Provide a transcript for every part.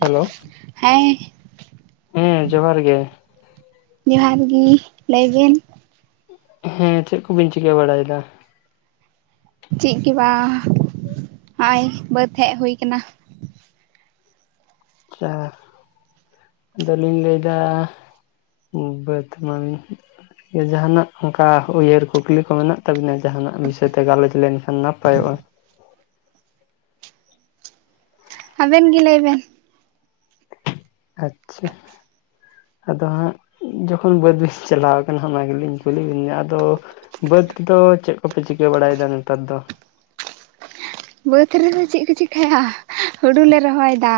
Hello. ᱦᱮᱸ ᱦᱮᱸ ᱡᱚᱦᱟᱨ ᱜᱮ ᱡᱚᱦᱟᱨ ᱜᱤ, ᱞᱟᱹᱭ ᱵᱮᱱ᱾ ᱦᱮᱸ ᱪᱮᱫ ᱠᱚᱵᱤᱱ ᱪᱤᱠᱟᱹ ᱵᱟᱲᱟᱭᱫᱟ? ᱪᱮᱫ ᱜᱮ ᱵᱟᱝ, ᱦᱚᱸᱜ-ᱚᱭ ᱵᱟᱹᱫᱽ ᱦᱮᱡ ᱦᱩᱭ ᱠᱟᱱᱟ᱾ ᱟᱪᱪᱷᱟ, ᱟᱫᱚᱞᱤᱧ ᱞᱟᱹᱭᱫᱟ᱾ ᱵᱟᱹᱫᱽ ᱢᱟᱱ ᱡᱟᱸᱦᱟᱱᱟᱜ ᱚᱝᱠᱟ ᱩᱭᱦᱟᱹᱨ ᱠᱩᱠᱞᱤ ᱠᱚ ᱢᱮᱱᱟᱜ ᱛᱟᱵᱤᱱᱟ? ᱡᱟᱸᱦᱟᱱᱟᱜ ᱵᱤᱥᱚᱭᱛᱮ ᱜᱟᱞᱚᱪ ᱞᱮᱱᱠᱷᱟᱱ ᱱᱟᱯᱟᱭᱚᱜ-ᱟ᱾ ᱟᱵᱮᱱ ᱜᱮ ᱞᱟᱹᱭᱵᱮᱱ᱾ ᱟᱪᱪᱷᱟ᱾ ᱟᱫᱚ ᱦᱟᱸᱜ ᱡᱚᱠᱷᱚᱱ ᱵᱟᱹᱫᱽ ᱵᱤᱱ ᱪᱟᱞᱟᱣ ᱠᱟᱱᱟ ᱚᱱᱟ ᱜᱮᱞᱤᱧ ᱠᱩᱞᱤ ᱵᱤᱱᱟ, ᱟᱫᱚ ᱵᱟᱹᱫᱽ ᱠᱚᱫᱚ ᱪᱮᱫ ᱠᱚᱯᱮ ᱪᱤᱠᱟᱹ ᱵᱟᱲᱟᱭᱮᱫᱟ ᱱᱮᱛᱟᱨ ᱫᱚ? ᱵᱟᱹᱫᱽ ᱨᱮᱫᱚ ᱪᱮᱫ ᱠᱚ ᱪᱤᱠᱟᱹᱭᱟ? ᱦᱩᱲᱩ ᱞᱮ ᱨᱚᱦᱚᱭᱫᱟ᱾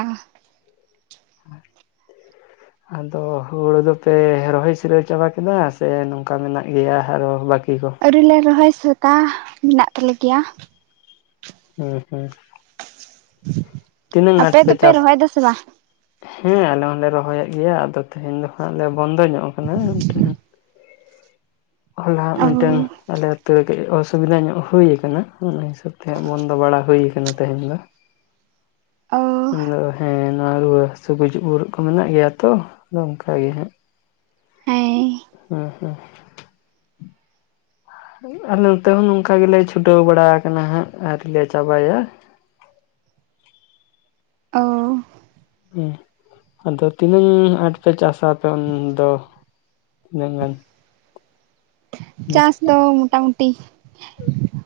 ᱦᱩᱸ᱾ ᱟᱫᱚ ᱦᱩᱲᱩ ᱫᱚᱯᱮ ᱨᱚᱦᱚᱭ ᱥᱤᱨᱟᱹᱣ ᱪᱟᱵᱟ ᱠᱮᱫᱟ ᱥᱮ ᱱᱚᱝᱠᱟ ᱢᱮᱱᱟᱜ ᱜᱮᱭᱟ ᱟᱨᱚ ᱵᱟᱹᱠᱤ ᱠᱚ? ᱟᱹᱣᱨᱤᱞᱮ ᱨᱚᱦᱚᱭ ᱥᱟᱹᱛᱟ, ᱢᱮᱱᱟᱜ ᱛᱟᱞᱮ ᱜᱮᱭᱟ᱾ ᱦᱮᱸ ᱦᱩᱸ᱾ ᱛᱤᱱᱟᱹᱜ ᱟᱸᱴ ᱟᱯᱮ ᱯᱮ ᱫᱚᱯᱮ ᱪᱟᱥ ᱨᱚᱦᱚᱭᱫᱟ ᱥᱮ ᱵᱟ? ᱦᱮᱸ ᱟᱞᱮ ᱦᱚᱸᱞᱮ ᱨᱚᱦᱚᱭᱮᱫ ᱜᱮᱭᱟ ᱟᱫᱚ ᱛᱮᱦᱮᱧ ᱫᱚ ᱦᱟᱜ ᱞᱮ ᱵᱚᱱᱫᱚ ᱧᱚᱜ ᱠᱟᱱᱟ, ᱢᱤᱫᱴᱮᱱ ᱦᱚᱞᱟ ᱚ ᱢᱮᱱᱴᱟᱹᱝ ᱟᱞᱮ ᱟᱛᱩᱨ ᱨᱮ ᱠᱟᱹᱡ ᱚᱥᱩᱵᱤᱫᱟ ᱧᱚᱜ ᱦᱩᱭ ᱟᱠᱟᱱᱟ ᱚᱱᱟ ᱦᱤᱥᱟᱹᱵᱽ ᱛᱮ ᱦᱟᱸᱜ ᱵᱚᱱᱫᱚ ᱵᱟᱲᱟ ᱦᱩᱭ ᱟᱠᱟᱱᱟ ᱛᱮᱦᱮᱱ ᱫᱚ ᱚ ᱾ ᱦᱮᱸ ᱾ ᱚᱱᱟ ᱨᱩᱣᱟᱹ ᱦᱟᱹᱥᱩ ᱜᱩᱡᱩᱜ ᱜᱩᱨᱩᱜ ᱠᱚ ᱢᱮᱱᱟᱜ ᱜᱮᱭᱟ ᱛᱚ ᱟᱫᱚ ᱚᱱᱠᱟᱜᱮ ᱦᱟᱸᱟᱜ ᱾ ᱮᱭ ᱾ ᱦᱮᱸ ᱦᱮᱸ ᱾ ᱟᱞᱮ ᱱᱚᱛᱮ ᱦᱚᱸ ᱱᱚᱝᱠᱟ ᱜᱮᱞᱮ ᱪᱷᱩᱴᱟᱹᱣ ᱵᱟᱲᱟ ᱟᱠᱟᱱᱟᱟᱱᱟ ᱦᱟᱸᱜ ᱟᱣᱨᱤ ᱞᱮ ᱪᱟᱵᱟᱭᱟ ᱾ ᱚ ᱾ ᱦᱮᱸ ᱟᱫᱚ ᱛᱤᱱᱟᱹᱝ ᱟᱴ ᱯᱮ ᱪᱟᱥᱟ ᱟᱯᱮ ᱩᱱ ᱫᱚ? [inaudible] ᱪᱟᱥ ᱫᱚ ᱢᱚᱴᱟᱢᱩᱴᱤ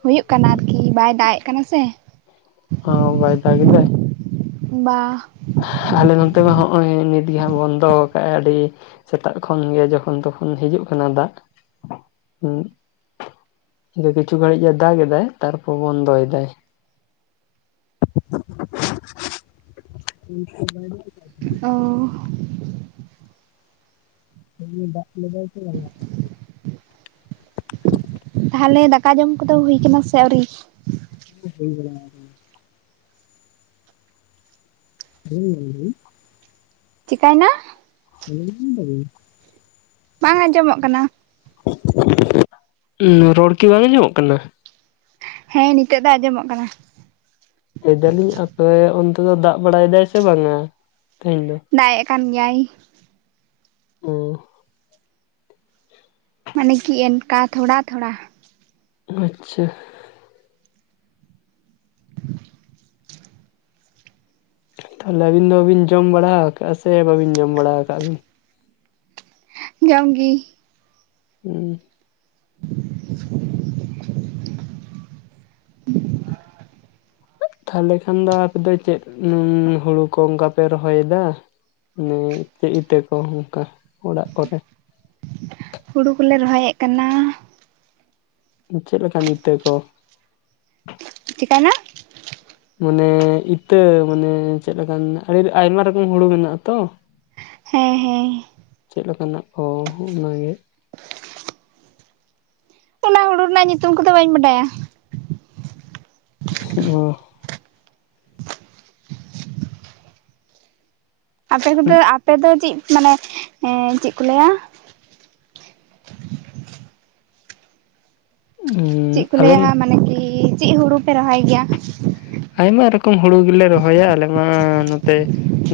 ᱦᱩᱭᱩᱜ ᱠᱟᱱᱟ ᱟᱨᱠᱤ ᱵᱟᱭ ᱫᱟᱜ ᱮᱫ ᱠᱟᱱᱟ ᱥᱮ ᱾ ᱚ ᱵᱟᱹᱭ ᱫᱟᱜ ᱮᱫᱟᱭ? ᱵᱟᱝ ᱾ ᱟᱞᱮ ᱱᱚᱱᱛᱮ ᱢᱟ ᱦᱚᱸᱜᱼᱚᱭ ᱱᱤᱛᱜᱮ ᱦᱟᱸᱜ ᱵᱚᱱᱫᱚ ᱠᱟᱜᱼᱟᱭ ᱟᱹᱰᱤ ᱥᱮᱛᱟᱜ ᱠᱷᱚᱱᱜᱮ ᱡᱚᱠᱷᱚᱱ ᱛᱚᱠᱷᱚᱱ ᱦᱤᱡᱩᱜ ᱠᱟᱱᱟ ᱫᱟᱜ ᱦᱩ ᱾ ᱠᱤᱪᱷᱩ ᱜᱷᱟᱹᱲᱤᱡ ᱮ ᱫᱟᱜ ᱮᱫᱟᱭ ᱛᱟᱨᱯᱚᱨ ᱵᱚᱱᱫᱚ ᱮᱫᱟᱭ ᱾ ᱵᱟᱭ [inaudible] ᱚ, ᱫᱟ ᱞᱤᱫᱟᱭ ᱥᱮ ᱵᱟᱝ? ᱛᱟᱦᱚᱞᱮ ᱫᱟᱠᱟ ᱡᱚᱢ ᱠᱚᱫᱚ ᱦᱩᱭ ᱟᱠᱟᱱᱟ ᱥᱮ ᱟᱹᱣᱨᱤ? ᱦᱩᱭ ᱵᱚᱲᱚ [inaudible] ᱦᱮᱸ ᱦ ᱾ ᱪᱤᱠᱟᱭᱱᱟ? [inaudible] ᱵᱟᱝ ᱟᱸᱡᱚᱢᱚᱜ ᱠᱟᱱᱟ ᱾ ᱨᱚᱲ ᱠᱤ ᱵᱟᱝ ᱟᱸᱡᱚᱢ ᱠᱟᱱᱟ? ᱦᱮᱸ ᱱᱤᱛᱳᱜ ᱫᱚ ᱟᱸᱡᱚᱢᱚᱜ ᱠᱟᱱᱟ ᱾ ᱞᱟᱹᱭ ᱫᱟᱞᱤᱧ ᱟᱯᱮ ᱚᱱᱛᱮ ᱫᱚ ᱫᱟᱜ ᱵᱟᱲᱟᱭᱮᱫᱟᱭ ᱥᱮ ᱵᱟᱝᱟ ᱛᱮᱦᱮᱧ ᱫᱚ? ᱫᱟᱭ ᱮᱫ ᱠᱟᱱ ᱜᱮᱭᱟᱭ ᱾ ᱚ ᱾ ᱢᱟᱱᱮ ᱠᱤ ᱮᱱᱠᱟ ᱛᱷᱚᱲᱟ ᱛᱷᱚᱲᱟ ᱾ ᱟᱪᱪᱷᱟ ᱾ ᱛᱟᱦᱚᱞᱮ ᱟᱹᱵᱤᱱ ᱫᱚ ᱵᱤᱱ ᱡᱚᱢ ᱵᱟᱲᱟ ᱟᱠᱟᱜᱼᱟ ᱥᱮ ᱵᱽᱵᱤᱱ ᱡᱚᱢ ᱵᱟᱲᱟ ᱟᱠᱟᱜ ᱵᱤᱱ? ᱡᱟᱢ ᱜᱤ ᱾ ᱦᱩᱸ ᱾ [unintelligible] ᱛᱟᱦᱚᱞᱮ ᱠᱷᱟᱱ ᱫᱚ ᱟᱯᱮ ᱫᱚ ᱪᱮᱫ ᱦᱩᱲᱩ ᱠᱚ ᱚᱱᱠᱟᱯᱮ ᱨᱚᱦᱚᱭᱮᱫᱟ? ᱢᱟᱱᱮ ᱪᱮᱫ ᱤᱛᱟᱹ ᱠᱚ ᱚᱱᱠᱟ ᱚᱲᱟᱜ ᱠᱚᱨᱮ ᱾ ᱦᱩᱲᱳ ᱠᱚᱞᱮ ᱨᱚᱦᱚᱭᱮᱫ ᱠᱟᱱᱟ ᱾ ᱪᱮᱫ ᱞᱮᱠᱟᱱ ᱤᱛᱟᱹ ᱠᱚ? ᱪᱤᱠᱟᱹᱭᱱᱟ ᱾ ᱢᱟᱱᱮ ᱤᱛᱟᱹ ᱢᱟᱱᱮ ᱪᱮᱫᱞᱮᱠᱟᱱ ᱟᱹᱰᱤ ᱟᱭᱢᱟ ᱨᱚᱠᱚᱢ ᱦᱩᱲᱩ ᱢᱮᱱᱟᱜᱼᱟ ᱟᱛᱚ ᱾ ᱦᱮᱸ ᱦᱮᱸ ᱾ ᱪᱮᱫ ᱞᱮᱠᱚᱱᱟ ᱠᱚ ᱚᱱᱟᱜᱮ? ᱚᱱᱟ ᱦᱩᱲᱩ ᱨᱮᱱᱟᱜ ᱧᱩᱛᱩᱢ ᱠᱚᱫᱚ ᱵᱟᱹᱧ ᱵᱟᱰᱟᱭᱟ ᱾ ᱚ ᱾ ᱟᱯᱮ ᱠᱚᱫᱚ ᱟᱯᱮ ᱫᱚ ᱪᱮᱫ ᱢᱟᱱᱮ ᱪᱮᱫ ᱠᱚ ᱞᱟᱹᱭᱟ? ᱪᱮᱫ ᱠᱚ ᱟᱞᱮ ᱞᱟᱹᱭᱟ ᱢᱟᱱᱮ ᱠᱤ ᱪᱮᱫ ᱦᱩᱲᱩ ᱯᱮ ᱨᱚᱦᱚᱭ ᱜᱮᱭᱟ? ᱟᱭᱢᱟ ᱨᱚᱠᱚᱢ ᱦᱩᱲᱩ ᱜᱮᱞᱮ ᱨᱚᱦᱚᱭᱟ ᱟᱞᱮ ᱢᱟ ᱱᱚᱛᱮ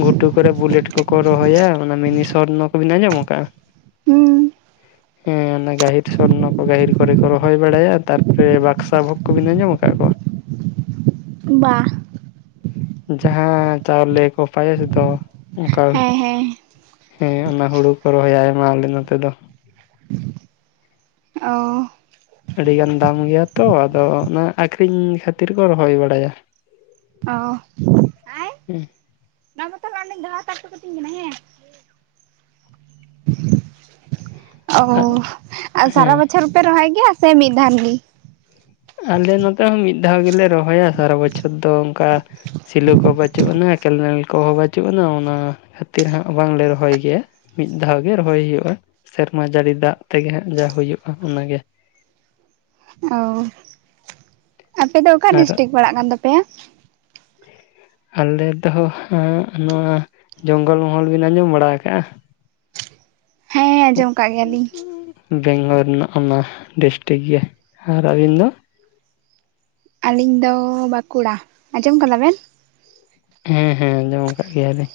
ᱜᱷᱩᱴᱩ ᱠᱚᱨᱮ ᱵᱩᱞᱮᱴ ᱠᱚᱠᱚ ᱨᱚᱦᱚᱭᱟ ᱚᱱᱟ ᱢᱤᱱᱤ ᱥᱚᱨᱱᱚ ᱠᱚᱵᱤᱱ ᱟᱸᱡᱚᱢ ᱟᱠᱟᱜ-ᱟ? ᱦᱩᱸ᱾ [inaudible] ᱦᱮᱸ ᱚᱱᱟ ᱜᱟᱹᱦᱤᱨ ᱥᱚᱨᱱᱚ ᱠᱚ ᱜᱟᱹᱦᱤᱨ ᱠᱚᱨᱮ ᱠᱚ ᱨᱚᱦᱚᱭ ᱵᱟᱲᱟᱭᱟ ᱛᱟᱨ ᱯᱚᱨᱮ ᱵᱟᱠᱽᱥᱟ ᱵᱷᱳᱜᱽ ᱠᱚᱵᱤᱱ ᱟᱸᱡᱚᱢ ᱟᱠᱟᱫ ᱠᱚᱣᱟ? ᱵᱟ᱾ ᱡᱟᱦᱟᱸ ᱪᱟᱣᱞᱮ ᱠᱚ ᱯᱟᱭᱮᱥ ᱫᱚ ᱚᱱᱠᱟ ᱦᱮᱸ ᱦᱮᱸ ᱦᱮᱸ ᱚᱱᱟ ᱦᱩᱲᱩ ᱠᱚ ᱨᱚᱦᱚᱭ ᱟᱭᱢᱟ ᱟᱞᱮ ᱱᱚᱛᱮ ᱫᱚ᱾ ᱚ᱾ ᱟᱹᱰᱤ ᱜᱟᱱ ᱫᱟᱢ ᱜᱮᱭᱟ ᱛᱚ ᱟᱫᱚ ᱚᱱᱟ ᱟᱠᱷᱨᱤᱧ ᱠᱷᱟᱹᱛᱤᱨ ᱠᱚ ᱨᱚᱦᱚᱭ ᱵᱟᱲᱟᱭᱟ᱾ ᱚ᱾ ᱟᱭ ᱦᱮᱸ᱾ ᱚᱱᱟ ᱛᱟᱞᱦᱮ ᱚᱰᱤᱧ ᱫᱚᱦᱚᱭ [inaudible] ᱠᱟᱛᱤᱧ ᱠᱟᱱᱟ ᱦᱮᱸ᱾ ᱚ ᱟᱨ ᱟᱨ ᱦᱮᱸ ᱥᱟᱨᱟ ᱵᱚᱪᱷᱚᱨ ᱯᱮ ᱨᱚᱦᱚᱭ ᱜᱮᱭᱟ ᱥᱮ ᱢᱤᱫ ᱫᱷᱟᱱ ᱜᱤ? ᱟᱞᱮ ᱱᱚᱛᱮ ᱦᱚᱸ ᱢᱤᱫ ᱫᱷᱟᱣ ᱜᱮᱞᱮ ᱨᱚᱦᱚᱭᱟ ᱥᱟᱨᱟ ᱵᱚᱪᱷᱚᱨ ᱫᱚ ᱚᱱᱠᱟ ᱥᱤᱞᱩ ᱠᱚ ᱵᱟᱹᱪᱩᱜ ᱟᱱᱟ ᱠᱮᱱᱮᱞ ᱠᱚᱦᱚᱸ ᱵᱟᱹᱪᱩᱜ ᱟᱱᱟ ᱚᱱᱟ ᱠᱷᱟᱹᱛᱤᱨ ᱦᱟᱸᱜ ᱵᱟᱝᱞᱮ ᱨᱚᱦᱚᱭ ᱜᱮᱭᱟ᱾ ᱢᱤᱫ ᱫᱷᱟᱣ ᱜᱮ ᱨᱚᱦᱚᱭ ᱦᱩᱭᱩᱜᱼᱟ ᱥᱮᱨᱢᱟ ᱡᱟᱹᱲᱤ ᱫᱟᱜ ᱛᱮᱜᱮ ᱦᱟᱸᱜ ᱡᱟ ᱦᱩᱭᱩᱜᱼᱟ ᱚᱱᱟᱜᱮ᱾ ᱚ ᱟᱯᱮ ᱫᱚ ᱚᱠᱟ ᱟᱨ ᱰᱤᱥᱴᱤᱠ ᱯᱟᱲᱟᱜ ᱠᱟᱱ ᱛᱟᱯᱮᱭᱟ? [inaudible] ᱟᱞᱮ ᱫᱚ ᱦᱟᱸᱜ ᱱᱚᱣᱟ ᱡᱚᱝᱜᱚᱞ ᱢᱚᱦᱚᱞ ᱵᱮᱱ ᱟᱸᱡᱚᱢ ᱵᱟᱲᱟ ᱟᱠᱟᱜᱼᱟ? ᱦᱮᱸ ᱟᱸᱡᱚᱢ ᱟᱠᱟᱜ ᱜᱮᱭᱟᱞᱤᱧ। ᱵᱮᱝᱜᱚᱞ ᱨᱮᱱᱟᱜ ᱚᱱᱟ ᱰᱤᱥᱴᱤᱠ ᱜᱮ ᱟᱨ ᱟᱹᱵᱤᱱ ᱫᱚ? ᱟᱹᱞᱤᱧ ᱫᱚ ᱵᱟᱸᱠᱩᱲᱟ ᱟᱸᱡᱚᱢ ᱟᱠᱟᱫᱟ ᱵᱮᱱ? ᱦᱮᱸ ᱦᱮᱸ ᱟᱸᱡᱚᱢ ᱠᱟᱜ ᱜᱮᱭᱟᱞᱤᱧ᱾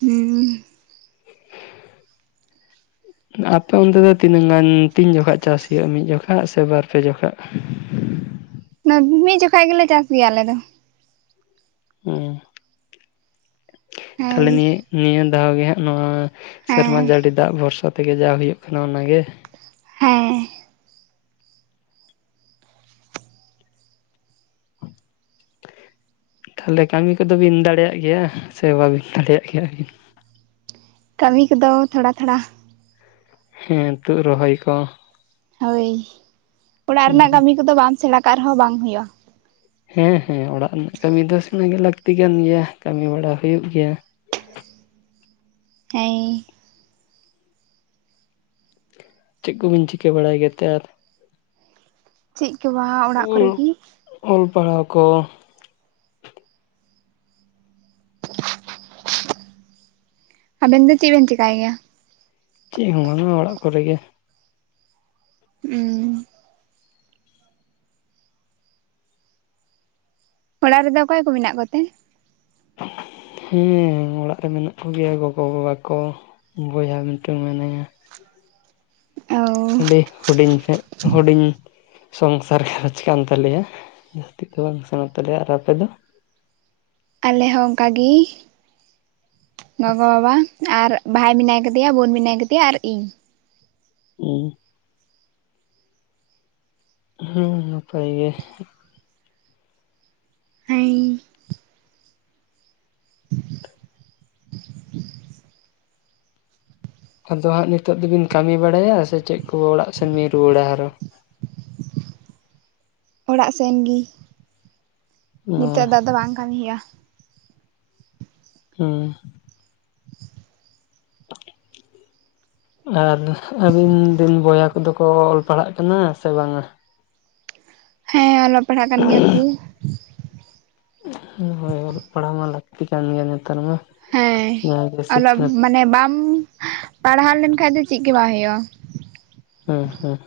ᱦᱩᱸ᱾ ᱟᱯᱮ ᱚᱱᱛᱮ ᱫᱚ ᱛᱤᱱᱟᱹᱜ ᱜᱟᱱ ᱛᱤᱱ ᱡᱚᱠᱷᱚᱡ ᱪᱟᱥ ᱦᱩᱭᱩᱜᱼᱟ ᱢᱤᱫ ᱡᱚᱠᱷᱚᱡ ᱥᱮ ᱵᱟᱨᱯᱮ ᱡᱚᱠᱷᱚᱡ? ᱚᱱᱟ ᱢᱤᱫ ᱡᱚᱠᱷᱟᱡ ᱜᱮᱞᱮ ᱪᱟᱥ ᱜᱮᱭᱟ ᱟᱞᱮ ᱫᱚ᱾ ᱦᱩᱸ ᱛᱟᱦᱚᱞᱮ ᱦᱳᱭ ᱱᱤᱭᱟᱹ ᱱᱤᱭᱟᱹ ᱫᱷᱟᱣ ᱜᱮ ᱦᱟᱸᱜ ᱱᱚᱣᱟ ᱥᱮᱨᱢᱟ ᱦᱮᱸ ᱡᱟᱹᱲᱤ ᱫᱟᱜ ᱵᱷᱚᱨᱥᱟ ᱛᱮᱜᱮ ᱡᱟ ᱦᱩᱭᱩᱜ ᱠᱟᱱᱟ ᱚᱱᱟᱜᱮ᱾ ᱦᱮᱸ ᱛᱟᱦᱚᱞᱮ ᱠᱟᱹᱢᱤ ᱠᱚᱫᱚ ᱵᱤᱱ ᱫᱟᱲᱮᱭᱟᱜ ᱜᱮᱭᱟ ᱥᱮ ᱵᱟᱵᱤᱱ ᱫᱟᱲᱮᱭᱟᱜ ᱜᱮᱭᱟᱵᱤᱱ? ᱠᱟᱹᱢᱤ ᱠᱚᱫᱚ ᱛᱷᱚᱲᱟ ᱛᱷᱚᱲᱟ᱾ ᱦᱮᱸ ᱛᱩᱫ ᱨᱚᱦᱚᱭ ᱠᱚ? ᱦᱳᱭ ᱚᱲᱟᱜ ᱨᱮᱱᱟᱜ ᱠᱟᱹᱢᱤ ᱠᱚᱫᱚ ᱵᱟᱢ ᱥᱮᱬᱟ ᱠᱟᱜ ᱨᱮᱦᱚᱸ ᱵᱟᱝ ᱦᱩᱭᱩᱜᱼᱟ᱾ ᱦᱮᱸ ᱦᱮᱸ ᱚᱲᱟᱜ ᱨᱮᱱᱟᱜ ᱠᱟᱹᱢᱤ ᱫᱚ ᱥᱮᱱᱟ ᱜᱮ ᱞᱟᱹᱠᱛᱤ ᱠᱟᱱ ᱜᱮᱭᱟ ᱠᱟᱹᱢᱤ ᱵᱟᱲᱟ ᱦᱩᱭᱩᱜ ᱜᱮᱭᱟ᱾ ᱦᱮᱸ᱾ ᱪᱮᱫ ᱠᱚᱵᱤᱱ ᱪᱤᱠᱟᱹ ᱵᱟᱲᱟᱭ ᱜᱮᱛᱮ ᱟᱨ? ᱪᱮᱫ ᱜᱮ ᱵᱟᱝ ᱚᱲᱟᱜ ᱚᱞ ᱠᱚᱨᱮᱜᱤ᱾ ᱚᱞ ᱯᱟᱲᱦᱟᱣ ᱠᱚ᱾ ᱟᱵᱮᱱ ᱫᱚ ᱪᱮᱫ ᱵᱮᱱ ᱪᱮᱠᱟᱭ ᱜᱮᱭᱟ? ᱪᱮᱫ ᱦᱚᱸ ᱵᱟᱝᱟ ᱚᱲᱟᱜ ᱠᱚᱨᱮᱜᱮ᱾ ᱩᱸ᱾ ᱚᱲᱟᱜ ᱨᱮᱫᱚ ᱚᱠᱚᱭ ᱠᱚ ᱢᱮᱱᱟᱜ ᱠᱚᱛᱮ? ᱦᱩᱸ ᱚᱲᱟᱜ ᱨᱮ ᱢᱮᱱᱟᱜ ᱠᱚᱜᱮᱭᱟ ᱜᱚᱜᱚᱼᱵᱟᱵᱟ ᱠᱚ ᱵᱚᱭᱦᱟ ᱢᱤᱫᱴᱟᱝ ᱢᱮᱱᱟᱭᱟ। ᱚᱻ ᱟᱹᱰᱤ ᱦᱩᱰᱤᱧ ᱥᱮ ᱦᱩᱰᱤᱧ ᱥᱚᱝᱥᱟᱨ ᱜᱷᱟᱨᱚᱸᱡᱽ ᱠᱟᱱ ᱛᱟᱞᱮᱭᱟ ᱡᱟᱹᱥᱛᱤ ᱫᱚ ᱵᱟᱝ ᱥᱮᱲᱟ ᱛᱟᱞᱮᱭᱟ, ᱟᱨ ᱟᱯᱮ ᱫᱚ? ᱟᱞᱮ ᱦᱚᱸ ᱚᱱᱠᱟ ᱜᱮ ᱜᱚᱜᱚ -ᱵᱟᱵᱟ ᱟᱨ ᱵᱷᱟᱭ ᱢᱮᱱᱟᱭ ᱟᱠᱟᱫᱮᱭᱟ ᱵᱳᱱ ᱢᱮᱱᱟᱭ ᱠᱟᱫᱮᱭᱟ ᱟᱨ ᱤᱧ ᱾ [unintelligible] ᱦᱩᱸ ᱱᱟᱯᱟᱭ ᱜᱮ᱾ [unintelligible] ᱟᱫᱚ ᱦᱟᱸᱜ ᱱᱤᱛᱚᱜ ᱫᱚᱵᱤᱱ ᱠᱟᱹᱢᱤ ᱵᱟᱲᱟᱭᱟ ᱥᱮ ᱪᱮᱫ ᱠᱚ ᱚᱲᱟᱜ ᱥᱮᱱ ᱵᱤᱱ ᱨᱩᱣᱟᱹᱲᱟ ᱟᱨᱚ? ᱚᱲᱟᱜ ᱥᱮᱱ ᱜᱤ ᱚ ᱱᱤᱛᱚᱜ ᱫᱚ ᱟᱫᱚ ᱵᱟᱝ ᱠᱟᱹᱢᱤ ᱦᱩᱭᱩᱜᱼᱟ᱾ ᱦᱩᱸ᱾ [unintelligible] ᱟᱨ ᱟᱹᱵᱤᱱ ᱨᱤᱱ ᱵᱚᱭᱦᱟ ᱠᱚᱫᱚ ᱠᱚ ᱚᱞ ᱯᱟᱲᱦᱟᱜ ᱠᱟᱱᱟ ᱥᱮ ᱵᱟᱝᱟ? ᱦᱮᱸ ᱚᱞᱚᱜ ᱯᱟᱲᱦᱟᱜ ᱠᱟᱱ ᱜᱮᱭᱟ ᱠᱚ᱾ ᱦᱚᱭ ᱚᱞᱚᱜ ᱯᱟᱲᱦᱟᱣ ᱢᱟ ᱞᱟᱹᱠᱛᱤ ᱠᱟᱱ ᱜᱮᱭᱟ ᱱᱮᱛᱟᱨ ᱢᱟ ᱾ ᱦᱮᱸ ᱚᱞᱚᱜ ᱢᱟᱱᱮ ᱵᱟᱢ ᱯᱟᱲᱦᱟᱣ ᱞᱮᱱ ᱠᱷᱟᱱᱡ ᱫᱚ ᱪᱮᱫ ᱜᱮ ᱵᱟᱝ ᱦᱩᱭᱩᱜᱼᱟ᱾ ᱦᱮᱸ ᱦᱮᱸ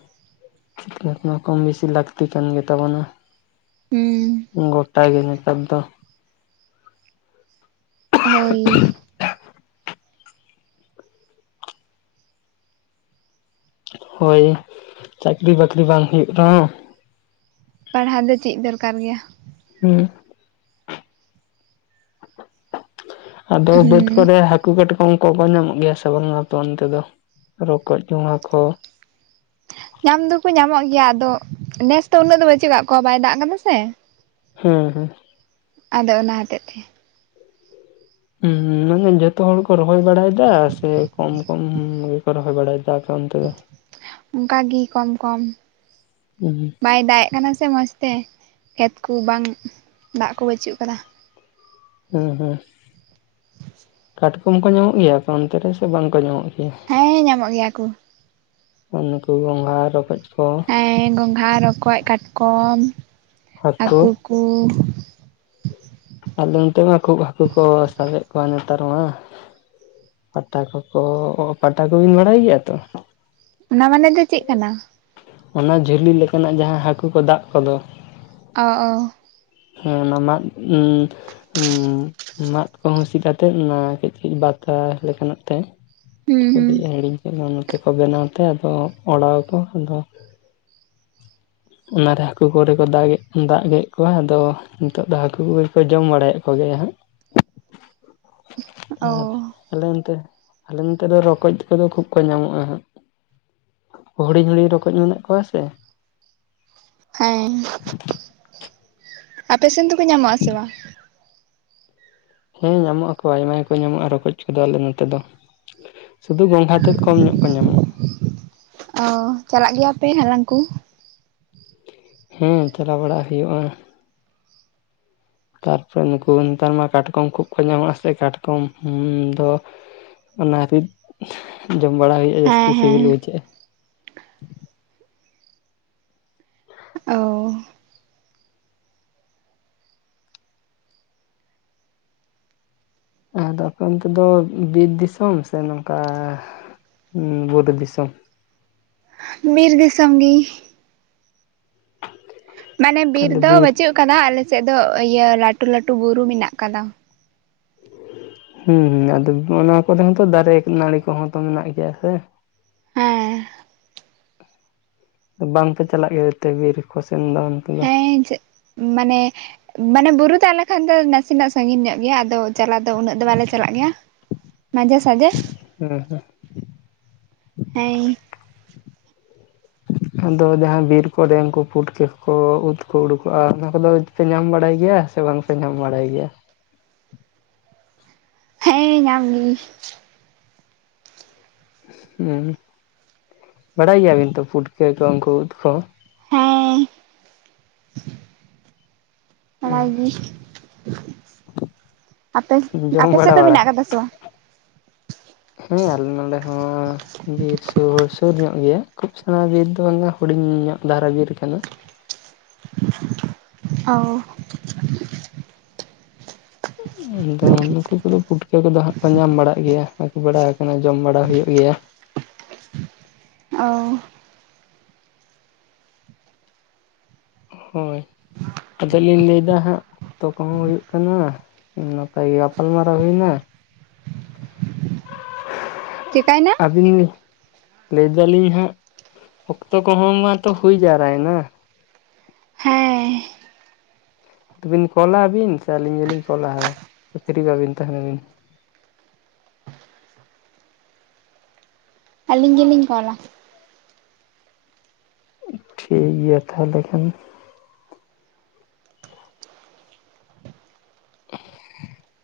ᱡᱮᱛᱱᱟ ᱠᱚᱢ ᱵᱮᱥᱤ ᱞᱟᱹᱠᱛᱤ ᱠᱟᱱ ᱜᱮ ᱛᱟᱵᱚᱱᱟ᱾ ᱦᱩᱸ᱾ ᱜᱚᱴᱟ ᱜᱮ ᱱᱮᱛᱟᱨ ᱫᱚ᱾ ᱦᱳᱭ᱾ ᱦᱳᱭ ᱪᱟᱹᱠᱨᱤ ᱵᱟᱠᱨᱤ ᱵᱟᱝ ᱦᱩᱭᱩᱜ ᱨᱮᱦᱚᱸ ᱯᱟᱲᱦᱟᱣ ᱫᱚ ᱪᱮᱫ ᱫᱚᱨᱠᱟᱨ ᱜᱮᱭᱟ᱾ ᱦᱩᱸ ᱾ ᱟᱫᱚ ᱵᱟᱹᱫ ᱦᱩᱸ ᱠᱚᱨᱮ ᱦᱟᱹᱠ ᱦᱟᱹᱠᱩ ᱠᱟᱹᱴᱠᱚᱢ ᱠᱚᱠᱚ ᱧᱟᱢᱚᱜ ᱜᱮᱭᱟ ᱥᱮ ᱵᱟᱝᱟ ᱟᱯᱮ ᱚᱱᱛᱮ ᱫᱚ ᱨᱚᱠᱚᱡ ᱜᱚᱸᱜᱷᱟ ᱠᱚ! ᱧᱟᱢ ᱫᱚᱠᱚ ᱧᱟᱢᱚᱜ ᱜᱮᱭᱟ ᱟᱫᱚ ᱱᱮᱥ ᱫᱚ ᱩᱱᱟᱹᱜ ᱫᱚ ᱵᱟᱹᱪᱩᱜ ᱟᱠᱟᱫ ᱠᱚᱣᱟ ᱵᱟᱭ ᱫᱟᱜ ᱟᱠᱟᱫᱟ ᱥᱮ᱾ ᱦᱩᱸ ᱦᱩᱸ ᱾ ᱟᱫᱚ ᱚᱱᱟ ᱦᱚᱛᱮᱜ ᱛᱮ ᱾ ᱦᱩᱸ ᱢᱮᱱ ᱫᱤᱧ ᱡᱚᱛᱚ ᱦᱚᱲ ᱠᱚ ᱨᱚᱦᱚᱭ ᱵᱟᱲᱟᱭ ᱫᱟ ᱥᱮ ᱠᱚᱢ ᱠᱚᱢ ᱠᱚ ᱨᱚᱦᱚᱸᱭ ᱵᱟᱲᱟᱭ ᱫᱟ ᱟᱯᱮ ᱚᱱᱛᱮ ᱫᱚ? ᱚᱱᱠᱟᱜᱤ ᱠᱚᱢ ᱠᱚᱢ ᱾ [unintelligible] ᱵᱟᱭ ᱫᱟᱜ ᱮ ᱠᱟᱱᱟ ᱥᱮ ᱢᱚᱡᱽ ᱛᱮ ᱠᱷᱮᱛ ᱠᱚ ᱵᱟᱝ ᱫᱟᱜ ᱠᱚ ᱵᱟᱹᱪᱩᱜ ᱟᱠᱟᱫᱟ᱾ ᱦᱩᱸ ᱦᱩᱸ ᱾ [unintelligible] ᱠᱟᱴᱠᱚᱢ ᱠᱚ ᱧᱟᱢᱚᱜ ᱜᱮᱭᱟ ᱟᱯᱮ ᱚᱱᱛᱮ ᱨᱮ ᱥᱮ ᱵᱟᱝ ᱠᱚ ᱧᱟᱢᱚᱜ ᱜᱮᱭᱟ? ᱦᱮᱸ ᱧᱟᱢᱚᱜ ᱜᱮᱭᱟ ᱠᱚ ᱾ ᱩᱱᱠᱩ ᱜᱚᱸᱜᱷᱟ ᱨᱚᱠᱚᱡ ᱠᱚ᱾ ᱦᱮᱸ ᱜᱚᱝᱜᱷᱟ ᱨᱚᱠᱚᱡ ᱠᱟᱴᱠᱚᱢ ᱦᱟᱹᱠᱩ ᱠᱚ ᱟᱫᱚ ᱱᱚᱛᱮ ᱢᱟ ᱠᱷᱩᱵ ᱦᱟᱹᱠᱩ ᱠᱚ ᱥᱟᱵᱮᱫ ᱠᱚᱣᱟ ᱱᱮᱛᱟᱨ ᱢᱟ᱾ ᱯᱟᱴᱟ ᱠᱚᱠᱚ ᱯᱟᱴᱟ ᱠᱚᱵᱮᱱ ᱵᱟᱲᱟᱭ ᱜᱮᱭᱟ ᱛᱚ? ᱚᱱᱟ ᱢᱟᱱᱮ ᱫᱚ ᱪᱮᱫ ᱠᱟᱱᱟ? ᱚᱱᱟ ᱡᱷᱟᱹᱞᱤ ᱞᱮᱠᱟᱱᱟᱜ ᱡᱟᱦᱟᱸ ᱦᱟᱹᱠᱩ ᱠᱚ ᱫᱟᱜ ᱠᱚᱫᱚ ᱚ ᱚ ᱦᱮᱸ ᱚᱱᱟ ᱢᱟᱫᱽ ᱩᱸ ᱩᱸ ᱢᱟᱫᱽ ᱠᱚ ᱦᱩᱥᱤᱫ ᱟᱛᱮᱜ ᱚᱱᱟ ᱠᱟᱹᱪ ᱠᱟᱹᱪ ᱵᱟᱛᱟ ᱞᱮᱠᱟᱱᱟᱜ ᱛᱮ ᱪᱮᱫ ᱦᱩᱸ ᱠᱚ ᱦᱩᱸ ᱦᱤᱲᱤᱧ ᱠᱮᱫ ᱫᱚ ᱱᱚᱛᱮ ᱠᱚ ᱵᱮᱱᱟᱣ ᱛᱮ ᱟᱫᱚ ᱚᱲᱟᱣ ᱟᱠᱚ ᱟᱫᱚ ᱚᱱᱟᱨᱮ ᱦᱟᱹᱠᱩ ᱠᱚᱨᱮ ᱠᱚ ᱫᱟᱜ ᱜᱮᱫ ᱫᱟᱜ ᱜᱮᱫ ᱠᱚᱣᱟ ᱟᱫᱚ ᱱᱤᱛᱚᱜ ᱫᱚ ᱦᱟᱹᱠᱩ ᱠᱚᱜᱮ ᱠᱚ ᱡᱚᱢ ᱵᱟᱲᱟᱭᱮᱫ ᱠᱚᱜᱮᱭᱟ ᱦᱟᱸᱜ ᱟᱨ ᱚ ᱟᱞᱮ ᱚᱱᱛᱮ, ᱟᱞᱮ ᱱᱚᱛᱮ ᱫᱚ ᱨᱚᱠᱚᱡ ᱠᱚᱫᱚ ᱠᱷᱩᱵ ᱠᱚ ᱧᱟᱢᱚᱜᱼᱟ ᱦᱟᱸᱜ᱾ ᱦᱩᱰᱤᱧ ᱦᱩᱰᱤᱧ ᱨᱚᱠᱚᱡ ᱢᱮᱱᱟᱜ ᱠᱚᱣᱟ ᱥᱮ ᱦᱮᱸ, ᱟᱯᱮ ᱥᱮᱱ ᱫᱚᱠᱚ ᱧᱟᱢᱚᱜ ᱟᱥᱮ ᱵᱟᱝ? ᱦᱮᱸ ᱧᱟᱢᱚᱜ ᱟᱠᱚ ᱟᱭᱢᱟ ᱜᱮᱠᱚ ᱧᱟᱢᱚᱜᱼᱟ ᱨᱚᱠᱚᱡ ᱠᱚᱫᱚ ᱟᱞᱮ ᱱᱚᱛᱮ ᱫᱚ᱾ ᱥᱩᱫᱷᱩ ᱜᱚᱝᱜᱷᱟ ᱛᱮᱫ ᱠᱚᱢ ᱧᱚᱜ ᱠᱚ ᱧᱟᱢᱚᱜᱼᱟ᱾ ᱚ ᱪᱟᱞᱟᱜ ᱜᱮᱭᱟ ᱯᱮ ᱦᱟᱞᱟᱝ ᱠᱚ? ᱦᱩᱸ ᱪᱟᱞᱟᱣ ᱵᱟᱲᱟᱜ ᱦᱩᱭᱩᱜᱼᱟ᱾ ᱛᱟᱨᱯᱚᱨᱮ ᱱᱩᱠᱩ ᱱᱮᱛᱟᱨ ᱢᱟ ᱠᱟᱴᱠᱚᱢ ᱠᱷᱩᱵ ᱠᱚ ᱧᱟᱢᱚᱜᱼᱟ ᱥᱮ ᱠᱟᱴᱠᱚᱢ ᱦᱩᱸ ᱫᱚ ᱚᱱᱟ ᱨᱤᱫ ᱡᱚᱢ ᱵᱟᱲᱟ ᱦᱩᱭᱩᱜᱼᱟ ᱡᱟᱹᱥᱛᱤ ᱦᱮᱸ ᱦᱮᱸ ᱥᱤᱵᱤᱞ ᱵᱩᱡᱷᱟᱹᱜᱼᱟ᱾ ᱚ ᱟᱫᱚ ᱟᱯᱮ ᱚᱱᱛᱮ ᱫᱚ ᱵᱤᱨ ᱫᱤᱥᱚᱢ ᱥᱮ ᱱᱚᱝᱠᱟ ᱵᱩᱨᱩ ᱫᱤᱥᱚᱢ? ᱵᱤᱨ ᱫᱤᱥᱚᱢ ᱜᱮ ᱢᱟᱱᱮ ᱵᱤᱨ ᱫᱚ ᱵᱟᱹᱪᱩᱜ ᱠᱟᱫᱟ ᱟᱞᱮᱥᱮᱫ ᱫᱚ ᱤᱭᱟᱹ ᱞᱟᱴᱩ ᱞᱟᱴᱩ ᱵᱩᱨᱩ ᱢᱮᱱᱟᱜ ᱠᱟᱫᱟ᱾ ᱦᱩᱸ ᱦᱩᱸ ᱟᱫᱚ ᱚᱱᱟ ᱠᱚᱨᱮ ᱦᱚᱛᱚ ᱫᱟᱨᱮ ᱱᱟᱹᱲᱤ ᱠᱚᱦᱚᱸ ᱛᱚ ᱢᱮᱱᱟᱜ ᱜᱮᱭᱟ ᱥᱮ ᱦᱮᱸ ᱵᱟᱝᱯᱮ ᱪᱟᱞᱟᱜ ᱜᱮᱛᱮ ᱵᱤᱨ ᱠᱚ ᱥᱮᱱ ᱫᱚ? ᱫᱚ ᱦᱮᱸ ᱡᱟᱹᱜ ᱢᱟᱱᱮ ᱢᱟᱱᱮ ᱵᱩᱨᱩ ᱫᱚ ᱟᱞᱮᱠᱷᱚᱱ ᱫᱚ ᱱᱟᱥᱮᱱᱟᱜ ᱥᱟᱺᱜᱤᱧ ᱧᱚᱜ ᱜᱮᱭᱟ ᱟᱫᱚ ᱪᱟᱞᱟᱜ ᱫᱚ ᱩᱱᱟᱹᱜ ᱫᱚ ᱵᱟᱞᱮ ᱪᱟᱞᱟᱜ ᱜᱮᱭᱟ᱾ [inaudible] ᱢᱟᱡᱷᱮ ᱥᱟᱡᱮ ᱦᱮᱸ ᱦᱮᱸ ᱦᱮᱸ [inaudible] ᱟᱫᱚ ᱡᱟᱦᱟᱸ ᱵᱤᱨᱠᱚ ᱰᱮᱢᱠᱚ ᱯᱩᱴᱠᱟᱹ ᱠᱚ ᱩᱫ ᱠᱚ ᱩᱰᱩᱠᱚᱜᱼᱟ, ᱚᱱᱟ ᱠᱚᱫᱚ ᱯᱮ ᱧᱟᱢ ᱵᱟᱲᱟᱭ ᱜᱮᱭᱟ ᱥᱮ ᱵᱟᱝ ᱧᱟᱢ ᱵᱟᱲᱟᱭ ᱜᱮᱭᱟ ᱦᱮᱸ ᱧᱟᱢ ᱜᱤ ᱦᱩᱸ ᱵᱟᱲᱟᱭ ᱜᱮᱭᱟᱵᱤᱱ ᱛᱚ ᱯᱩᱴᱠᱟᱹ ᱠᱚ ᱩᱱᱠᱩ ᱩᱫ ᱠᱚ ᱦᱮᱸ ᱛᱷᱚᱲᱟ ᱜᱤ ᱟᱯᱮ ᱡᱚᱢ ᱟᱯᱮ ᱵᱟᱲᱟ ᱥᱮᱫ ᱫᱚ ᱵᱟᱲᱟ ᱢᱮᱱᱟᱜ ᱠᱟᱫᱟ ᱥᱮ ᱵᱟᱝ? ᱦᱮᱸ ᱟᱞᱮ ᱱᱚᱰᱮ ᱦᱚᱸ ᱵᱤᱨ ᱥᱩᱨ ᱥᱩᱨ ᱧᱚᱜ ᱜᱮᱭᱟ ᱠᱷᱩᱵ ᱥᱮᱬᱟ ᱵᱤᱨ ᱫᱚ ᱵᱟᱝᱟ ᱦᱩᱰᱤᱧ ᱧᱚᱜ ᱫᱷᱟᱨᱟ ᱵᱤᱨ ᱠᱟᱱᱟ᱾ ᱚ ᱟᱫᱚ ᱱᱩᱠᱩ ᱠᱚᱫᱚ ᱯᱩᱴ ᱠᱟᱹ ᱠᱚᱫᱚ ᱦᱟᱸᱜ ᱠᱚ ᱧᱟᱢ ᱵᱟᱲᱟᱜ ᱜᱮᱭᱟ ᱟᱹᱜᱩ ᱵᱟᱲᱟ ᱟᱠᱟᱱᱟ ᱡᱚᱢ ᱵᱟᱲᱟ ᱦᱩᱭᱩᱜ ᱜᱮᱭᱟ᱾ ᱚ ᱦᱳᱭ ᱟᱫᱚ ᱞᱤᱧ ᱞᱟᱹᱭ ᱫᱟ ᱦᱟᱸᱜ ᱚᱠᱛᱚ ᱠᱚᱦᱚᱸ ᱦᱩᱭᱩᱜ ᱠᱟᱱᱟ ᱱᱟᱯᱟᱭ ᱜᱟᱯᱟᱞᱢᱟᱨᱟᱣ ᱦᱩᱭᱱᱟ [inaudible] ᱪᱮᱠᱟᱭᱱᱟ? ᱟᱹᱵᱤᱱ ᱞᱟᱹᱭ ᱫᱟᱞᱤᱧ ᱦᱟᱸᱜ ᱚᱠᱛᱚ ᱠᱚᱦᱚᱸ ᱢᱟᱛᱚ ᱦᱩᱭ ᱡᱟᱣᱨᱟᱭᱱᱟ ᱦᱮᱸ ᱛᱮᱵᱤᱱ ᱠᱚᱞᱟᱵᱤᱱ ᱥᱮ ᱟᱹᱞᱤᱧ ᱜᱮᱞᱤᱧ ᱠᱚᱞᱟ ᱟᱨᱚ ᱥᱮ ᱯᱷᱤᱨᱤ ᱵᱟᱵᱤᱱ ᱛᱟᱦᱮᱱᱟ ᱟᱵᱤᱱ? ᱟᱹᱞᱤᱧ ᱜᱮᱞᱤᱧ ᱠᱚᱞᱟ ᱾ ᱴᱷᱤᱠ ᱜᱮᱭᱟ ᱛᱟᱦᱚᱞᱮ ᱠᱷᱟᱱ ᱾ [inaudible]